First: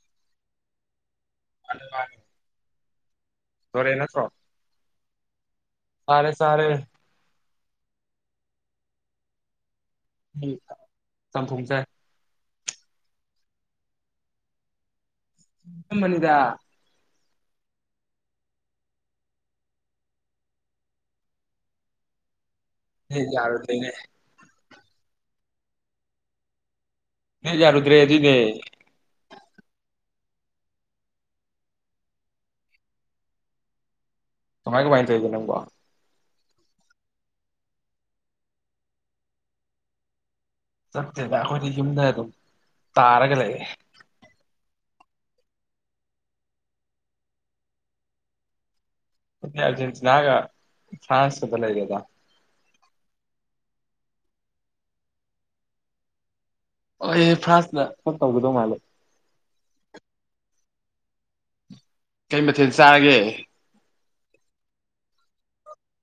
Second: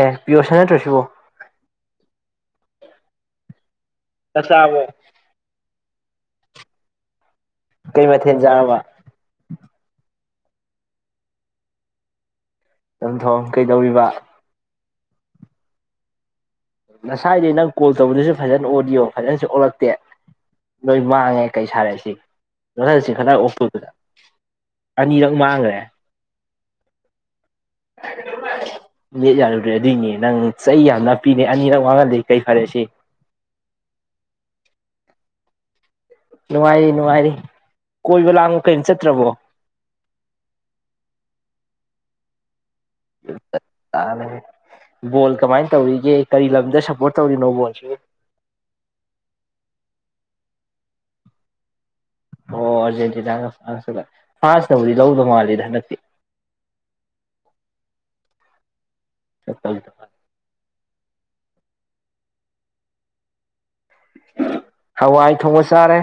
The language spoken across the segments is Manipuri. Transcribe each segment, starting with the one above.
ꯑꯦ ꯄꯌ ꯁꯅꯦ ꯅꯠꯇꯔ꯭ꯁꯨ ꯑꯗꯨ ꯂ [inaudible] ꯆꯥꯛ ꯆꯥꯔꯕꯣ ꯆꯥꯔꯦ ꯆꯥꯔꯦ ꯀꯩ ꯃꯊꯦꯜ ꯆꯥꯔꯕ ꯆꯝꯊꯣꯡ ꯆꯥꯏ ꯆꯝꯊꯣꯡ ꯀꯩꯗꯧꯔꯤꯕ ꯃꯨꯟꯗ ꯉꯁꯥꯏꯗꯤ ꯅꯪ ꯀꯣꯜ ꯇꯧꯕꯗꯁꯨ ꯐꯖꯅ ꯑꯣꯗꯤꯌꯣ ꯐꯖꯅꯁꯨ ꯑꯣꯜꯂꯛꯇꯦ ꯂꯣꯏ ꯃꯥꯡꯉꯦ ꯀꯩ ꯁꯥꯔꯦꯁꯤ ꯅꯦꯠ ꯈꯂ ꯑꯣꯄ꯭ꯔꯨ ꯌꯥꯔꯨꯗ꯭ꯔꯦꯅꯦ [unintelligible] ꯑꯅꯤꯔꯛ ꯃꯥꯡꯈ꯭ꯔꯦ ꯅ ꯌꯥꯔꯨꯗ꯭ꯔꯦ ꯑꯗꯨꯏꯅꯦ ꯅꯦꯠ ꯌꯥꯔꯨꯗ꯭ꯔꯦ ꯑꯗꯨꯏꯅꯦ ꯅꯪ ꯆꯩ ꯌꯥꯝꯅꯄꯤꯤꯅꯦ ꯑꯅꯤꯔꯛ ꯋꯥꯍꯗꯦ ꯀꯔꯤ ꯐꯔꯦ ꯁꯤ ꯀꯃꯥꯏ ꯀꯃꯥꯏꯅ ꯇꯧꯔꯤꯒꯦ ꯅꯪꯕꯣ ꯅꯨꯡꯉꯥꯏꯔꯤ ꯅꯨꯡꯉꯥꯏꯔꯤ ꯀꯣꯏꯕ ꯂꯥꯡꯕꯨ ꯀꯔꯤꯝ ꯆꯠꯇ꯭ꯔꯕꯣ ꯆꯠꯇꯦꯗꯥ ꯑꯈꯣꯌꯗꯤ ꯌꯨꯝꯗ ꯑꯗꯨꯝ ꯇꯥꯔꯒ ꯂꯩ ꯕꯣꯜ ꯀꯃꯥꯏꯅ ꯇꯧꯔꯤꯒꯦ ꯀꯔꯤ ꯂꯝꯗ ꯁꯞꯄꯣꯔꯠ ꯇꯧꯔꯤꯅꯣ ꯕꯣꯜꯁꯤ ꯁ ꯅꯅꯥꯒ ꯐ꯭ꯔꯥꯟꯁ ꯐꯂꯗꯦꯗ ꯑꯣ ꯑꯥꯔꯖꯦꯟꯇꯤꯅꯥꯂ ꯐ꯭ꯔꯥꯟꯁꯅꯕꯨꯗꯤ ꯂꯧꯗꯧ ꯃꯥꯂꯦꯗ ꯍꯟꯗꯛꯇꯤ ꯍ ꯐ꯭ꯔꯥꯟꯁꯅ ꯀ ꯇꯧꯒꯗꯧ ꯃꯥꯜꯂꯦ ꯆꯠꯄ ꯀꯩ ꯃꯊꯦꯜ ꯆꯥꯔꯒꯦ ꯍꯋꯥꯏ ꯊꯣꯡꯉ ꯆꯥꯔꯦ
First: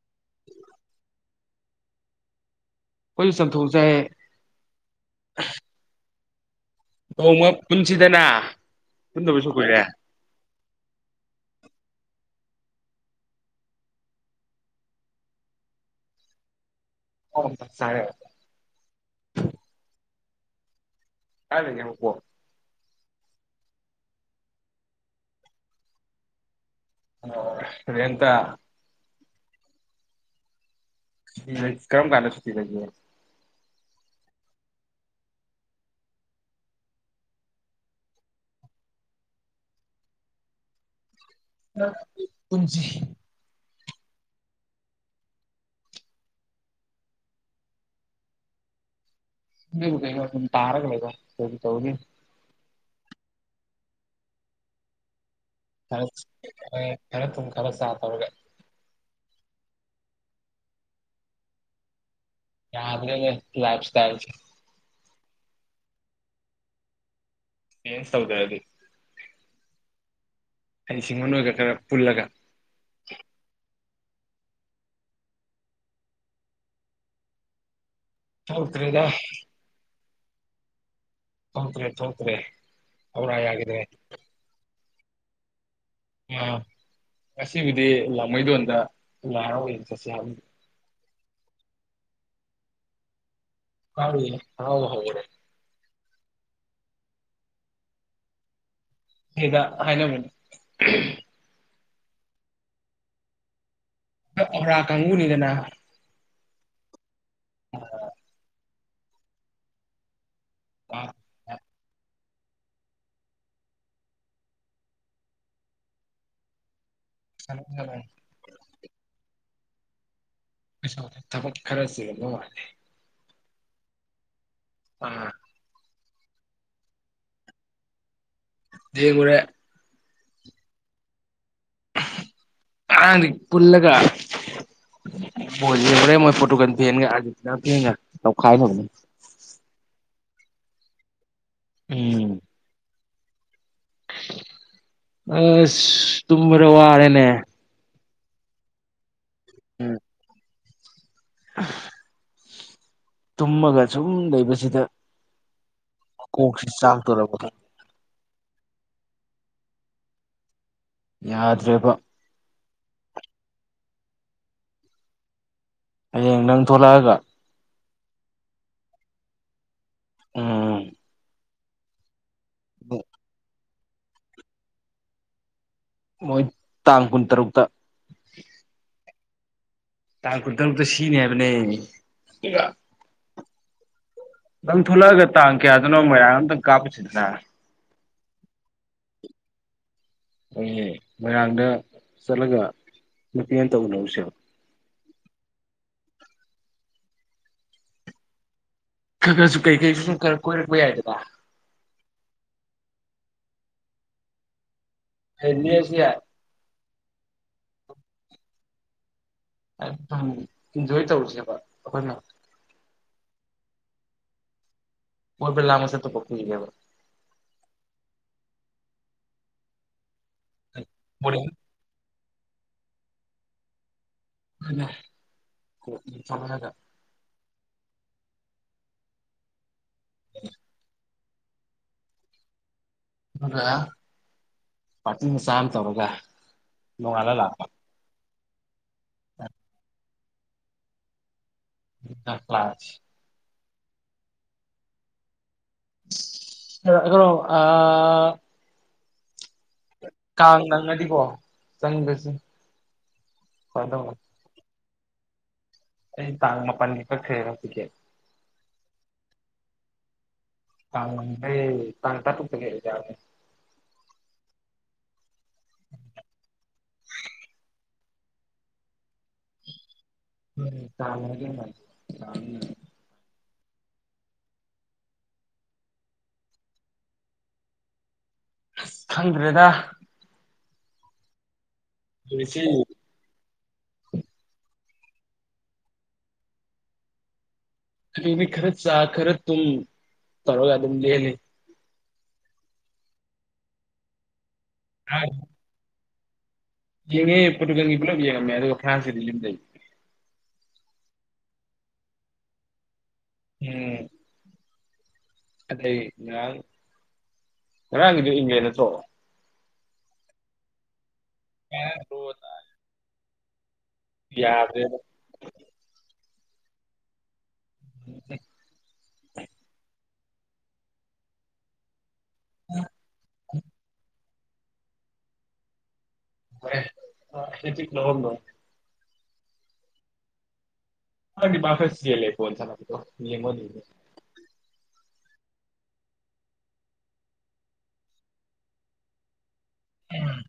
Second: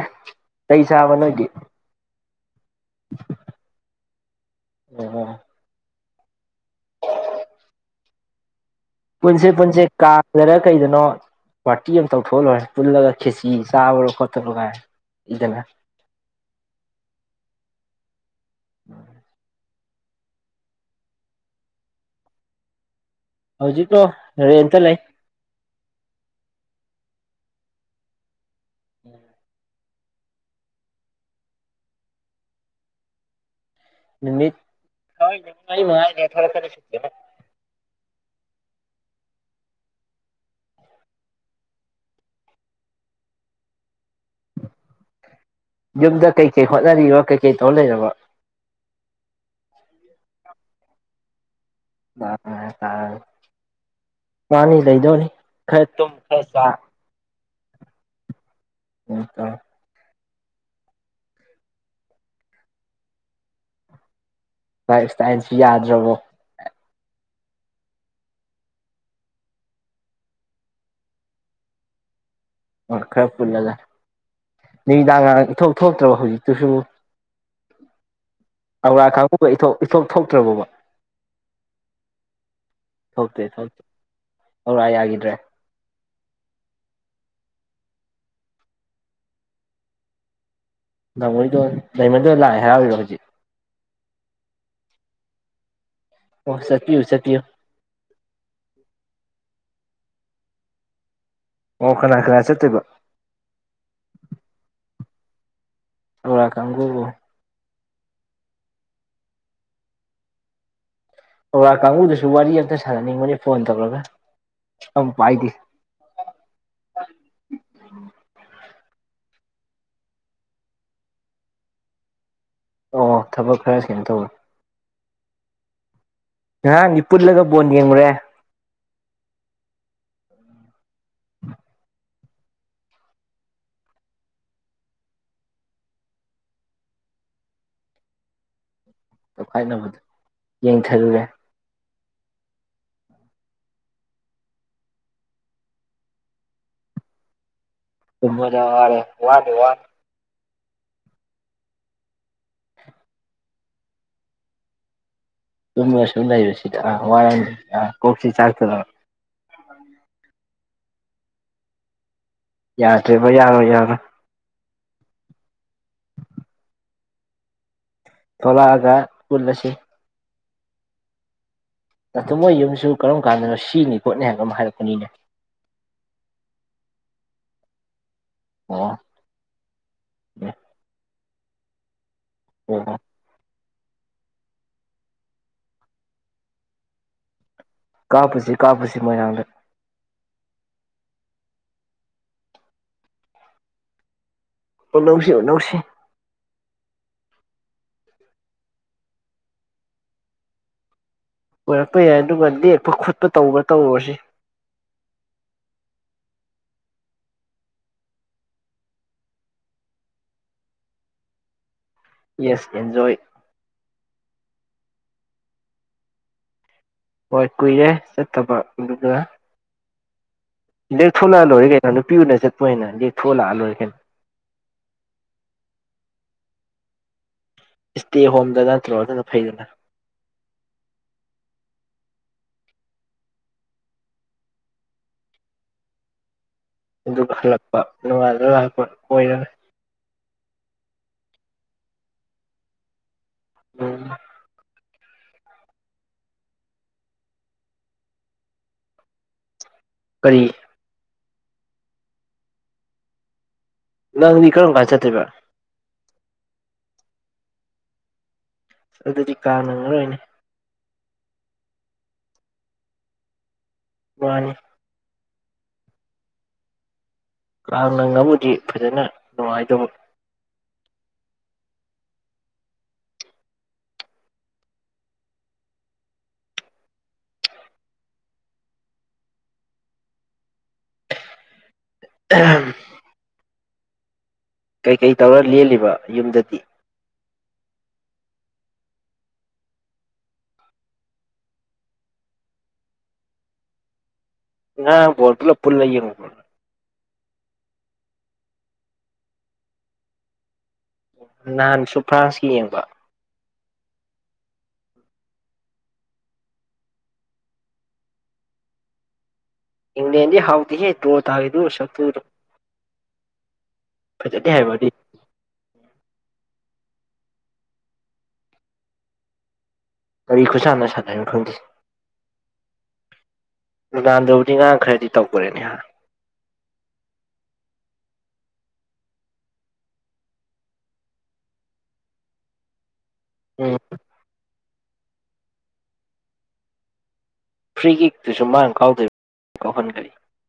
ꯀ ꯆꯥꯕ ꯅꯣꯏꯒꯤ ꯀꯣꯏ ꯁꯝꯊꯧꯕꯁꯥꯏꯦ ꯑꯣ ꯅꯣꯡꯃ ꯄꯨꯟꯁꯤꯗꯅ ꯄꯨꯟꯁꯦ ꯄꯨꯟꯗꯕꯁꯨ ꯀꯨꯏꯔꯦ ꯄꯨꯟꯁꯦ ꯀꯥꯥꯁ ꯃꯔꯔꯛ ꯀꯩꯗꯅꯣ ꯄꯥꯔꯇꯤ ꯑꯃ ꯇꯧꯊꯣꯛꯂꯣꯏꯔꯦ ꯄꯨꯜꯂꯒ ꯈꯦꯆ ꯆꯥꯕꯔꯣ ꯈꯣꯠꯇꯔꯣ ꯀꯥꯏ ꯏꯗꯅ ꯑꯣꯔꯦ ꯑꯗ ꯌꯦ ꯄ ꯍꯧꯖꯤꯛꯀꯣ ꯔꯦꯟꯇ ꯂꯩ ꯑꯦꯇ ꯎꯝ ꯎꯝ ꯀꯝ ꯀꯂꯁꯨ ꯂꯩ ꯅꯨꯃꯤ ꯍꯋꯥ ꯃꯥꯊꯔ ꯐꯔ ꯁ ꯄꯨꯟꯁꯤ ꯌꯨꯝꯗ ꯀꯩꯀꯩ ꯍꯣꯠꯅꯔꯤꯕ ꯀꯩꯀꯩ ꯇꯧ ꯂꯩꯔꯕ ꯀ ꯇꯔꯒ ꯂꯩꯒ ꯑ ꯑꯥ ꯄꯅꯤ ꯂꯩꯩꯗꯣꯅꯤ ꯈꯔꯦ ꯈꯔꯦ ꯀꯂꯁ ꯇꯔꯒꯦ ꯍꯀ ꯌꯥꯗꯦ ꯂꯥꯏꯐ ꯁꯇꯥꯏꯜ ꯄꯁꯇꯥꯏꯟꯁꯨ ꯌꯥꯗ꯭ꯔꯕꯣ ꯁ ꯇꯧꯖꯔꯗꯤ ꯍꯩꯁꯤꯡꯍ ꯑꯣꯏꯒ ꯈꯔ ꯄꯨꯜꯂꯒ ꯑꯣ ꯈꯔ ꯐꯨꯜꯂ ꯂ ꯅꯨꯃꯤꯗꯥꯡꯔ ꯏ ꯊꯣꯛꯣꯛ ꯊꯣꯛꯇ꯭ꯔꯕ ꯍꯧꯖꯤꯛꯇꯨꯁꯨ ꯊꯣꯛꯇ꯭ꯔꯦꯗ ꯑꯧꯔꯥ ꯈꯪ ꯏꯊꯣ ꯊꯣꯛ ꯊꯣꯛꯇ꯭ꯔꯕꯕ ꯊꯣꯇ꯭ꯔꯦ ꯊꯣꯇ꯭ꯔꯦ ꯍꯧ꯭ꯔ ꯍꯥꯏꯗꯦ ꯍꯧꯔ ꯌꯥꯈꯤꯗ꯭ꯔꯦ ꯑꯥ ꯉꯁꯤꯕꯨꯗꯤ ꯂꯥꯡꯃꯩꯗꯣꯟꯗ ꯂꯥꯏꯔꯥꯎꯌꯦ ꯆꯠꯁꯤ ꯍꯥꯏꯕ ꯃꯣꯏꯗꯣ ꯗꯥꯏꯃꯟꯗꯣ ꯂꯥꯛꯑꯦ ꯍꯥꯏꯔꯥꯎꯏꯕ ꯍꯧꯖꯤꯛ ꯀꯥ ꯍꯥꯎ ꯍꯥꯎ ꯑꯣ ꯁꯇꯌꯨ ꯆꯇꯌꯨ ꯍꯗ ꯍꯥꯏꯅ ꯑꯃꯅꯤ ꯑꯣ ꯀꯅꯥ ꯀꯅꯥ ꯆꯠꯇꯀ ꯔꯥ ꯀꯥꯡꯪꯕꯨꯨꯅꯤꯗꯅ ꯂꯧꯔꯥꯛ ꯀꯥꯡꯕꯨꯕꯨ ꯑꯣ ꯀ ꯀꯥꯡꯕꯨ ꯑꯗꯨ ꯋꯥꯔꯤ ꯑꯝꯇ ꯁꯥꯟꯅꯅꯤꯡꯕꯅꯤ ꯐꯣꯟ ꯇꯧꯔꯒ ꯑꯃꯨꯛ ꯄꯥꯏꯗꯤꯦ [unintelligible] ꯊꯕꯛꯈꯔ ꯆꯤꯟꯕ ꯋꯥꯅꯤ ꯑꯣ ꯊꯕꯛ ꯈꯔꯁꯤꯅ ꯇꯧꯋꯤ ꯑ ꯅꯍꯥꯟꯅꯤ ꯄꯨꯜꯂꯒ ꯕꯣꯟ ꯌꯦꯡꯉꯨꯔꯦ ꯗ ꯀꯔ ꯑꯉꯥꯡꯗꯤ ꯄꯨꯜꯂꯒ ꯃꯣ ꯍꯣꯔꯦꯟ ꯃꯣꯏ ꯐꯣꯇꯨ ꯀ ꯐꯦꯟꯒ ꯑꯥꯤ ꯐꯦꯟꯒ ꯇꯧꯈꯥꯏꯅꯕꯅꯦ ꯇꯣꯈꯥꯏꯅꯕꯗ ꯌꯦꯡꯊꯔꯨꯔꯦ ꯎꯝ ꯑꯁ ꯇꯨꯝꯔ ꯋꯥꯔꯦꯅꯦ ꯃꯖꯥ ꯋꯥꯔꯦ ꯋꯥꯗ ꯋꯥ ꯇꯨꯝꯃꯒ ꯁꯨꯝ ꯂꯩꯕꯁꯤꯗ ꯇ ꯁꯨꯝꯥꯏꯕ ꯀꯣꯛꯁꯤ ꯁꯤꯠ ꯋꯥꯔ ꯆꯥꯛꯇꯣꯔꯕꯅꯦ ꯀꯣꯛꯁꯤ ꯆꯥ ꯇꯔ ꯌꯥꯗ꯭ꯔꯦꯕ ꯌꯥꯗ꯭ꯔꯦꯕ ꯌꯥꯔꯣꯏ ꯌꯥꯔꯣꯏ ꯍꯌꯦꯡ ꯅꯪ ꯊꯣꯛꯂꯛꯑꯒ ꯊꯂꯑꯒ ꯀꯂꯁꯤ ꯑꯝ ꯅꯠꯇ ꯃꯣꯏ ꯌꯨꯝꯁꯨ ꯀꯔꯝ ꯀꯥꯟꯅꯣꯁꯤ ꯁꯤꯅꯤ ꯈꯣꯠꯅꯦ ꯍꯥꯏꯕ ꯑꯃ ꯍꯥꯏꯔꯛꯄꯅꯤꯅꯦ ꯃꯣꯏ ꯇꯥꯡ ꯀꯨꯟꯇꯔꯨꯛꯇ ꯑ ꯇꯥꯡ ꯇ ꯁꯤꯅꯦ ꯑꯗꯨ ꯑꯣ ꯅꯪ ꯊꯣꯛꯂꯛꯑꯒ ꯇꯥꯡ ꯀꯌꯥꯗꯅꯣ ꯃꯔꯥꯡ ꯑꯝꯇꯪ ꯀꯥꯞꯄꯁꯤꯗꯅ ꯀꯥꯞꯄꯨꯁꯤ ꯀꯥꯞꯄꯁꯤ ꯃꯣꯏꯔꯥꯡꯗ ꯑꯩ ꯃꯣꯏꯔꯥꯡꯗ ꯆꯠꯂꯒ ꯅꯨꯄꯤꯦꯡꯅ ꯇꯧꯅꯔꯁꯦꯕ ꯅꯧꯁꯤ ꯅꯧꯁꯤ ꯈ ꯈꯁꯨ ꯀꯩ ꯀꯩꯁꯨ ꯁꯨꯝ ꯈꯔ ꯀꯣꯏꯔꯛꯄ ꯌꯥꯏꯗ ꯑꯣꯏꯔꯛꯄ ꯌꯥꯏ ꯑꯗꯨꯒ ꯂꯦꯛꯄ ꯈꯣꯠꯄ ꯇꯧꯕ ꯇꯧꯔꯨꯔꯁꯤ ꯍꯅꯤ ꯑꯁꯤ ꯍꯥꯏ ꯣꯏ ꯇꯧꯁꯦꯕ ꯑꯩꯈꯣꯏꯅ ꯌꯦꯁ ꯑꯦꯟꯖꯣꯌ ꯃꯕ ꯂ ꯑꯃ ꯁꯦꯠꯇ ꯄꯣꯛꯄꯦꯕ ꯍꯣꯏ ꯀꯨꯏꯔꯦ ꯆꯠꯇꯕ ꯗꯦ ꯊꯣꯂ ꯕꯣꯔꯤꯡ ꯂꯣꯏꯔ ꯀꯩꯩꯅꯅꯅꯤ ꯄꯤꯁꯦ ꯄꯣꯏꯅ ꯊꯣꯂ ꯑꯂꯣꯈꯩꯅ [unintelligible] [unintelligible] ꯏꯁꯇꯦ ꯍꯣꯝꯗ ꯅꯠꯇ꯭ꯔꯣꯅ ꯐꯩꯗꯅ [unintelligible] ꯍ ꯄꯠꯅ ꯁꯥꯟꯝ ꯇꯧꯔꯒ ꯑꯗꯨ ꯅꯣꯡꯉꯥꯜꯂ ꯂꯥꯛꯄ ꯈꯜꯂꯛꯄꯅꯨꯡꯥꯏ ꯑꯗꯨ ꯂꯔꯅ ꯀ꯭ꯂꯥꯁ ꯎꯝ ꯍ ꯀꯩꯅꯣ ꯑ ꯀꯔꯤ ꯀꯉꯥꯏꯗꯤꯀ ꯆꯪꯕꯦꯁ ꯅꯪ ꯃꯤꯅꯤ ꯀ ꯉꯆ ꯀꯩꯕ ꯑꯩ ꯇꯥꯡ ꯃꯥꯄꯜꯒꯤ ꯀꯛꯈ꯭ꯔꯦꯔꯁꯤꯒꯦ ꯑꯗꯨꯗꯤ ꯀꯥꯅꯉ ꯑꯩꯅ ꯦ ꯆꯪ ꯇ ꯇꯛꯇ ꯃꯥꯅꯤ ꯂꯥꯟꯅ ꯉꯝꯃꯨꯗꯤ ꯐꯖꯅ ꯅꯨꯡꯉꯥꯏꯗꯧꯕ ꯝ ꯆꯥꯔꯒ ꯃꯥ ꯑ ꯈꯗ꯭ꯔꯦꯗ ꯑꯗꯨꯁ ꯀꯩꯀꯩ ꯇꯧꯔ ꯂꯦꯜꯂꯤꯕ ꯌꯨꯝꯗꯗꯤ ꯑ ꯈꯔ ꯆ ꯈꯔ ꯇ ꯇꯔꯒ ꯑꯗꯨꯝ ꯂ ꯂꯩ ꯑꯔꯇꯂ ꯄꯨꯜ ꯂꯩꯣ [inaudible] ꯌꯦꯉꯨ ꯄꯨ꯭ꯂ ꯉ ꯐ꯭ꯔꯥꯟꯁ ꯅꯍꯥꯟꯁꯨ ꯐ꯭ꯔꯥꯟꯁꯀꯤ ꯌꯦꯡꯕ ꯎꯝ ꯑꯗꯩ ꯉꯔꯥꯡ ꯉꯔꯥꯡꯒꯤꯗ ꯏꯪꯉꯦ ꯅꯠꯇ꯭ꯔꯣ ꯏꯅꯦꯦꯟ ꯍꯥꯎꯗꯤ ꯍꯦ ꯇꯣ ꯊꯥꯏꯗꯨ ꯆꯇꯨꯔ ꯌꯥꯗꯦ [inaudible] ꯀꯔꯤ ꯈꯨꯁꯥꯅ ꯁꯥꯟꯅꯅꯣ ꯈꯪꯗꯦ [unintelligible] ꯉꯥꯡ ꯈꯔꯗꯤ ꯇꯧꯈꯔꯦꯅꯦꯍ [unintelligible] [inaudible] ꯃꯥ ꯐꯁꯤ ꯂꯩ ꯐꯣꯟ ꯊ ꯌꯦ ꯎꯝ ꯃꯗꯨꯒ ꯐ꯭ꯔꯤꯒꯤꯛꯇꯨꯁꯨ ꯃꯥꯅ ꯀꯥꯎꯗꯣꯏ ꯑꯍꯟ ꯀꯔꯤ ꯎꯝ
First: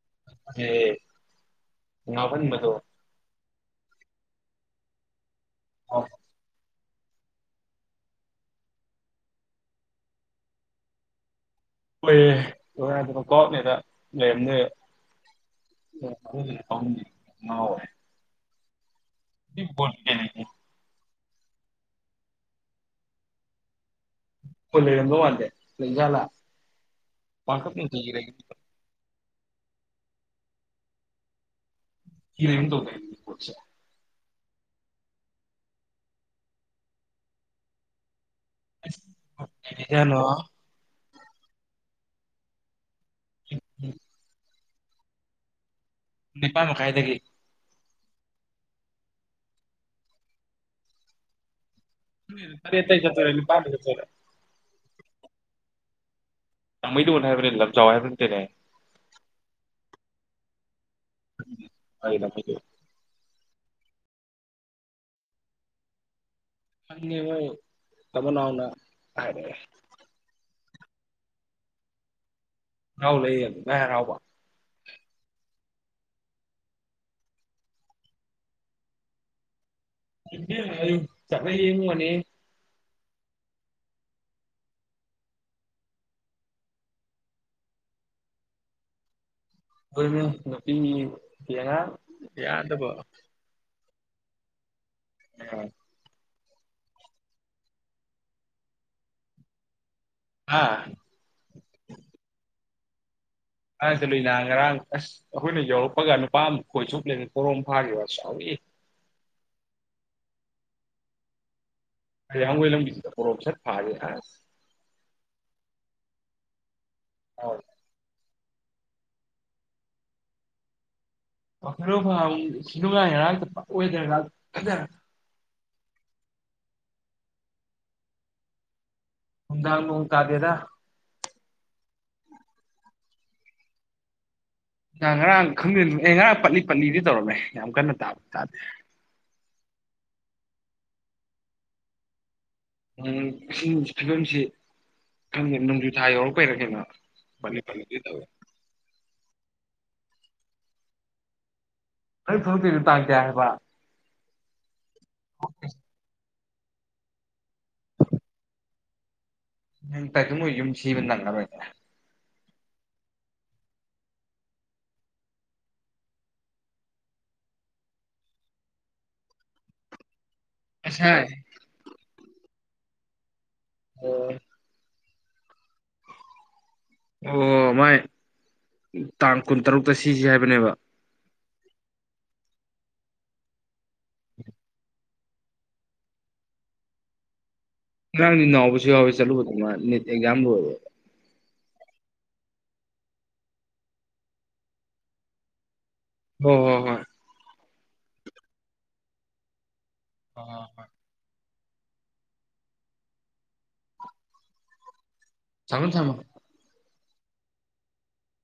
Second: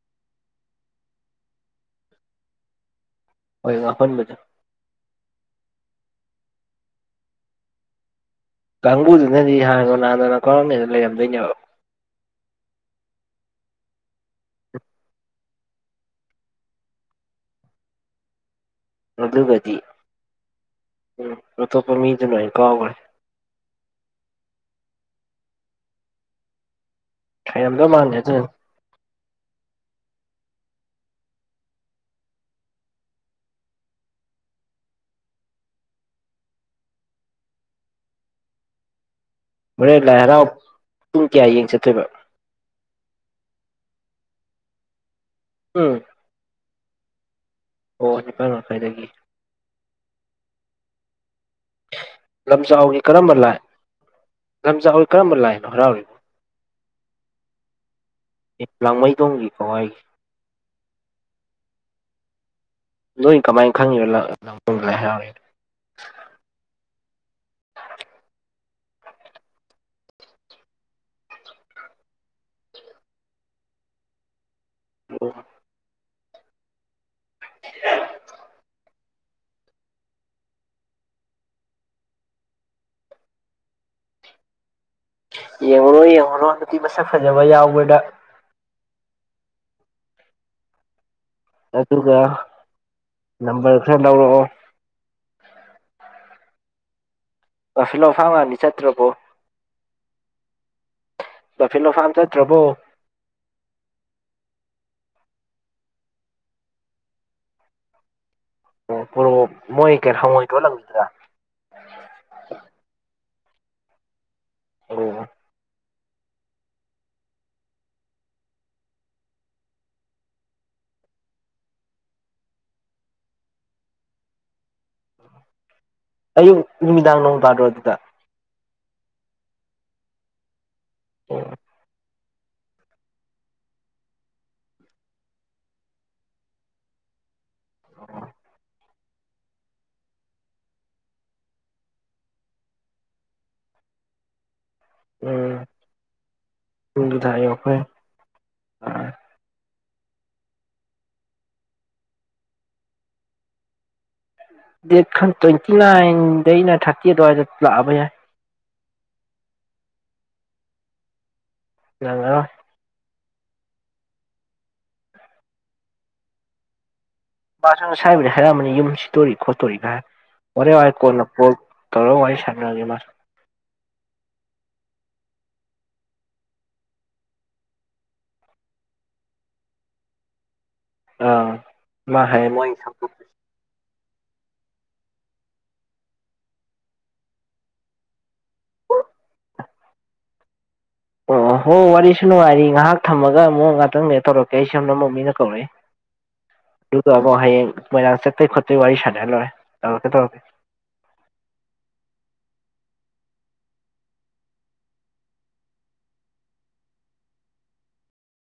[unintelligible] [inaudible] ꯑꯣꯏꯕꯖꯥ ꯑ ꯀꯥꯡꯕꯨꯗꯨꯅꯗꯤ ꯍꯥꯟꯅꯣ ꯅꯍꯥꯟꯗꯅ ꯀꯧꯔꯝꯃꯦꯗꯅ ꯂꯩꯔꯝꯗꯣꯏꯅꯦꯕ ꯂꯣꯏꯑꯦ ꯂꯗꯅꯀꯣꯅꯦꯗ ꯂꯩꯔꯝꯅꯦꯗꯤ ꯌꯥꯝ ꯉꯥꯎꯋꯦ ꯑꯗꯨꯒꯗꯤ [unintelligible] ꯎꯝ ꯑꯣꯇꯣꯞꯄ ꯃꯤꯗ ꯅꯣꯏ ꯀꯋꯥꯒꯔ ꯍꯂꯔꯝꯕ ꯋꯥꯗꯦꯖꯂ ꯊꯗ ꯃꯥꯥꯡꯒꯦꯁ [unintelligible] [inaudible] ꯍꫭꯔꯦꯟ ꯂꯥꯏ ꯀꯩꯗꯩꯖꯥꯠꯅꯣ ꯌꯥꯔꯧꯕ ꯄꯨꯡ ꯀꯌꯥ ꯌꯦꯡ ꯆꯠꯇ꯭ꯣꯏꯕ꯫ ꯎꯝ ꯎꯝ ꯎꯝ ꯅꯤꯄꯥ ꯃꯈꯥꯏꯗꯒꯤ ꯑꯣ ꯅꯤꯄꯥꯥꯟ ꯃꯈꯥꯏꯗꯒꯤ꯫ ꯂꯝꯖꯥꯎꯒꯤ ꯇꯔꯦꯠꯇꯩ ꯆꯠꯇꯣꯏꯔꯦ ꯀꯔꯝꯕ ꯂꯥꯏ ꯅꯤꯄꯥꯟꯗ ꯆꯠꯇꯣꯏꯔꯦ ꯂꯝꯖꯥꯎꯒꯤ ꯀꯔꯝꯕ ꯂꯥꯏꯅꯣ ꯍꯔꯥꯎꯔꯤꯅꯣ ꯂꯥꯡꯃꯩꯗꫭꯟ ꯍꯥꯏꯕꯅꯦ ꯂꯝꯖꯥꯎ ꯍꯥꯏꯕ ꯅꯠꯇꯦꯅꯦ꯫ ꯂꯥꯡꯃꯩꯗꯣꯡꯒꯤ ꯀꯋꯥꯏꯒꯤ [unintelligible] [inaudible] ꯅꯣꯏ ꯀꯃꯥꯏꯅ ꯈꯪꯉꯤꯕ [unintelligible] ꯪꯉ ꯇꯕꯅꯥꯎꯅ ꯍꯥꯏꯔꯛꯑꯦ ꯔꯥꯎ ꯂꯩ ꯉꯔꯥꯎꯕ ꯑꯣ [inaudible] [unintelligible] [unintelligible] [inaudible] ꯌꯦꯡꯉꯨꯔꯣ ꯌꯦꯡꯉꯨꯔꯣ ꯅꯨꯄꯤ ꯃꯁꯛ ꯐꯖꯕ ꯌꯥꯎꯕꯗ [unintelligible] [inaudible] ꯌꯦꯉ ꯑꯗꯨꯒ ꯌꯥꯗꯕꯣ ꯅꯝꯕꯔ ꯈꯔ ꯂꯧꯔꯛꯑꯣ꯫ ꯎ꯫ ꯑꯐꯤꯜ ꯂꯣ ꯐꯥꯡꯉꯅꯤ ꯆꯠꯇ꯭ꯔꯕꯣ꯫ ꯍꯥ ꯉꯔꯥꯡ ꯗꯐꯤꯂꯣ ꯐꯥꯝ ꯆꯠꯇꯔ꯭ꯕꯣ꯫ ꯑꯗ ꯂꯨꯅꯥ ꯉꯔꯥꯡ ꯑꯁ ꯑꯩꯈꯣꯏꯅ ꯌꯧꯔꯛꯄꯒ ꯅꯨꯄꯥ ꯑꯃ ꯈꯣꯏ ꯆꯣꯞꯄꯒ ꯂꯩꯔꯝꯃꯦ ꯄꯣꯔꯣꯝ ꯐꯥꯈꯤꯕꯁꯨ ꯆꯥꯎꯎꯏꯦ꯫ ꯑꯣ ꯄꯨꯔꯣ ꯃꯣꯏ ꯍꯪꯉꯣꯏꯗꯣꯏ ꯂꯪꯈꯤꯗ꯭ꯔꯥ꯫ ꯍꯪꯌꯥꯡꯒꯣꯏ ꯂꯪꯕꯁꯤꯗ ꯄꯣꯔꯣꯛꯞ ꯁꯠ ꯐꯥꯒꯦ ꯑꯁ꯫ ꯑꯣ꯫ ꯍ꯫ ꯗꯥꯐꯤꯂꯣ ꯅꯨꯡꯉꯥꯏ ꯉꯔꯥꯡ ꯉꯥꯛꯇꯑꯣꯗ꯭ꯔ ꯉꯥꯛ ꯐ꯫ ꯑꯌꯨꯛ ꯅꯨꯃꯤꯗꯥꯡ ꯅꯣꯡ ꯇ꯭ꯗꯔꯣ ꯑꯗꯨꯗ꯫ ꯅꯨꯡꯗꯥꯡ ꯅꯣꯡ ꯇꯥꯗꯦꯗꯥ꯫ ꯑꯣꯝ꯫ ꯉꯔꯥꯡ ꯉꯔꯥꯡ ꯈꯪꯗ ꯑꯦ ꯉꯔꯥꯡ ꯄꯠꯅꯤ ꯄꯠꯅꯤꯗꯤ ꯇꯧꯔꯝꯃꯦ ꯌꯥꯝ ꯀꯟꯅ ꯇꯥꯗꯤ ꯇꯥꯗꯦ ꯫ ꯎꯝ ꯐꯤꯕꯝꯁꯤ꯫ ꯈꯪꯗꯦ ꯎꯝ ꯅꯣꯡꯖꯨ ꯊꯥ ꯌꯧꯔꯛꯄꯒꯤꯔ ꯀꯩꯅꯣ ꯑꯗꯨꯗ ꯄꯠꯂꯤ ꯑꯩꯈꯣꯏ ꯄꯠꯂꯤꯗꯤ ꯇꯧꯋꯦ꯫ ꯅꯪꯅ ꯊꯣꯛꯂꯛꯇꯨꯏꯗꯣ ꯇꯥꯡ ꯀꯌꯥ ꯍꯥꯏꯕꯥ꯫ ꯗꯦꯠ ꯈ ꯇ꯭ꯋꯦꯟꯇꯤ ꯅꯥꯏꯟꯗꯩꯅ ꯊꯥꯔꯇꯤ ꯑꯗꯨꯋꯥꯏꯗ ꯂꯥꯛꯑꯕ ꯌꯥꯏ꯫ ꯅꯪ ꯇꯥꯏꯇ ꯃꯣꯏ ꯌꯨꯝ ꯁꯤꯕ ꯅꯪꯉꯔꯣꯏꯅꯦ꯫ ꯅꯪꯉꯔꯣꯏ꯫ ꯃꯥꯁꯨ ꯅꯁꯥꯏꯕꯨꯗꯤ ꯍꯥꯏꯔꯛꯑꯝꯅꯤ ꯌꯨꯝ ꯁꯤꯗꯣꯔꯤ ꯈꯣꯠꯇꯣꯔꯤ ꯚꯥꯏ꯫ ꯍꯣꯔꯦꯟ ꯋꯥꯏ ꯀꯣꯟꯅꯥ ꯉꯁꯥꯏ ꯐꯣꯟ ꯇꯧꯔꯁ꯫ ꯍꯟꯒꯒꯦ ꯃꯁꯨ꯫ ꯑꯣ꯫ ꯑꯣ ꯃꯥꯏ ꯇꯥꯡ ꯀꯨꯟꯇꯔꯨꯛꯇ ꯁꯤꯁꯤ ꯍꯥꯏꯕꯅꯦꯕ꯫ ꯑ ꯃꯥ ꯍꯥꯌꯦ꯫ ꯉꯔꯥꯡꯗꯤ ꯅꯥꯑꯣꯕꯥ ꯁꯨ ꯌꯥꯑꯣꯔꯤ ꯅꯤꯠ ꯑꯓꯥꯝ ꯂꯣꯏꯕꯒꯤ꯫ ꯑꯣ ꯍꯣꯏ ꯋꯥꯔꯤꯁꯨ ꯅꯨꯡꯉꯥꯏꯔꯤ ꯉꯥꯏꯍꯥꯛ ꯊꯝꯃꯒ ꯑꯃꯨꯛ ꯉꯥꯛꯇꯪꯅꯦ ꯇꯧꯔꯛꯀꯦ ꯑꯩ ꯁꯣꯝꯗ ꯃꯤꯅ ꯑꯃꯨꯛ ꯍꯣ ꯍꯣ ꯍꯣꯏ ꯀꯧꯔꯛꯏ꯫ ꯇ ꯑꯕꯣ ꯍꯥꯏꯌꯦꯡ꯫ ꯃꯣꯏꯔꯥꯡ ꯆꯇꯄꯩ ꯈꯣꯠꯄꯩ ꯋꯥꯔꯤ ꯁꯥꯟꯅꯍ ꯂꯣꯏ꯫ ꯇꯧꯔꯛꯀꯦ ꯇꯧꯔꯛꯀꯦ꯫ ꯍꯣ ꯍꯣ ꯍꯣꯏ ꯊꯝꯃꯣ ꯊꯝꯃꯣ ꯫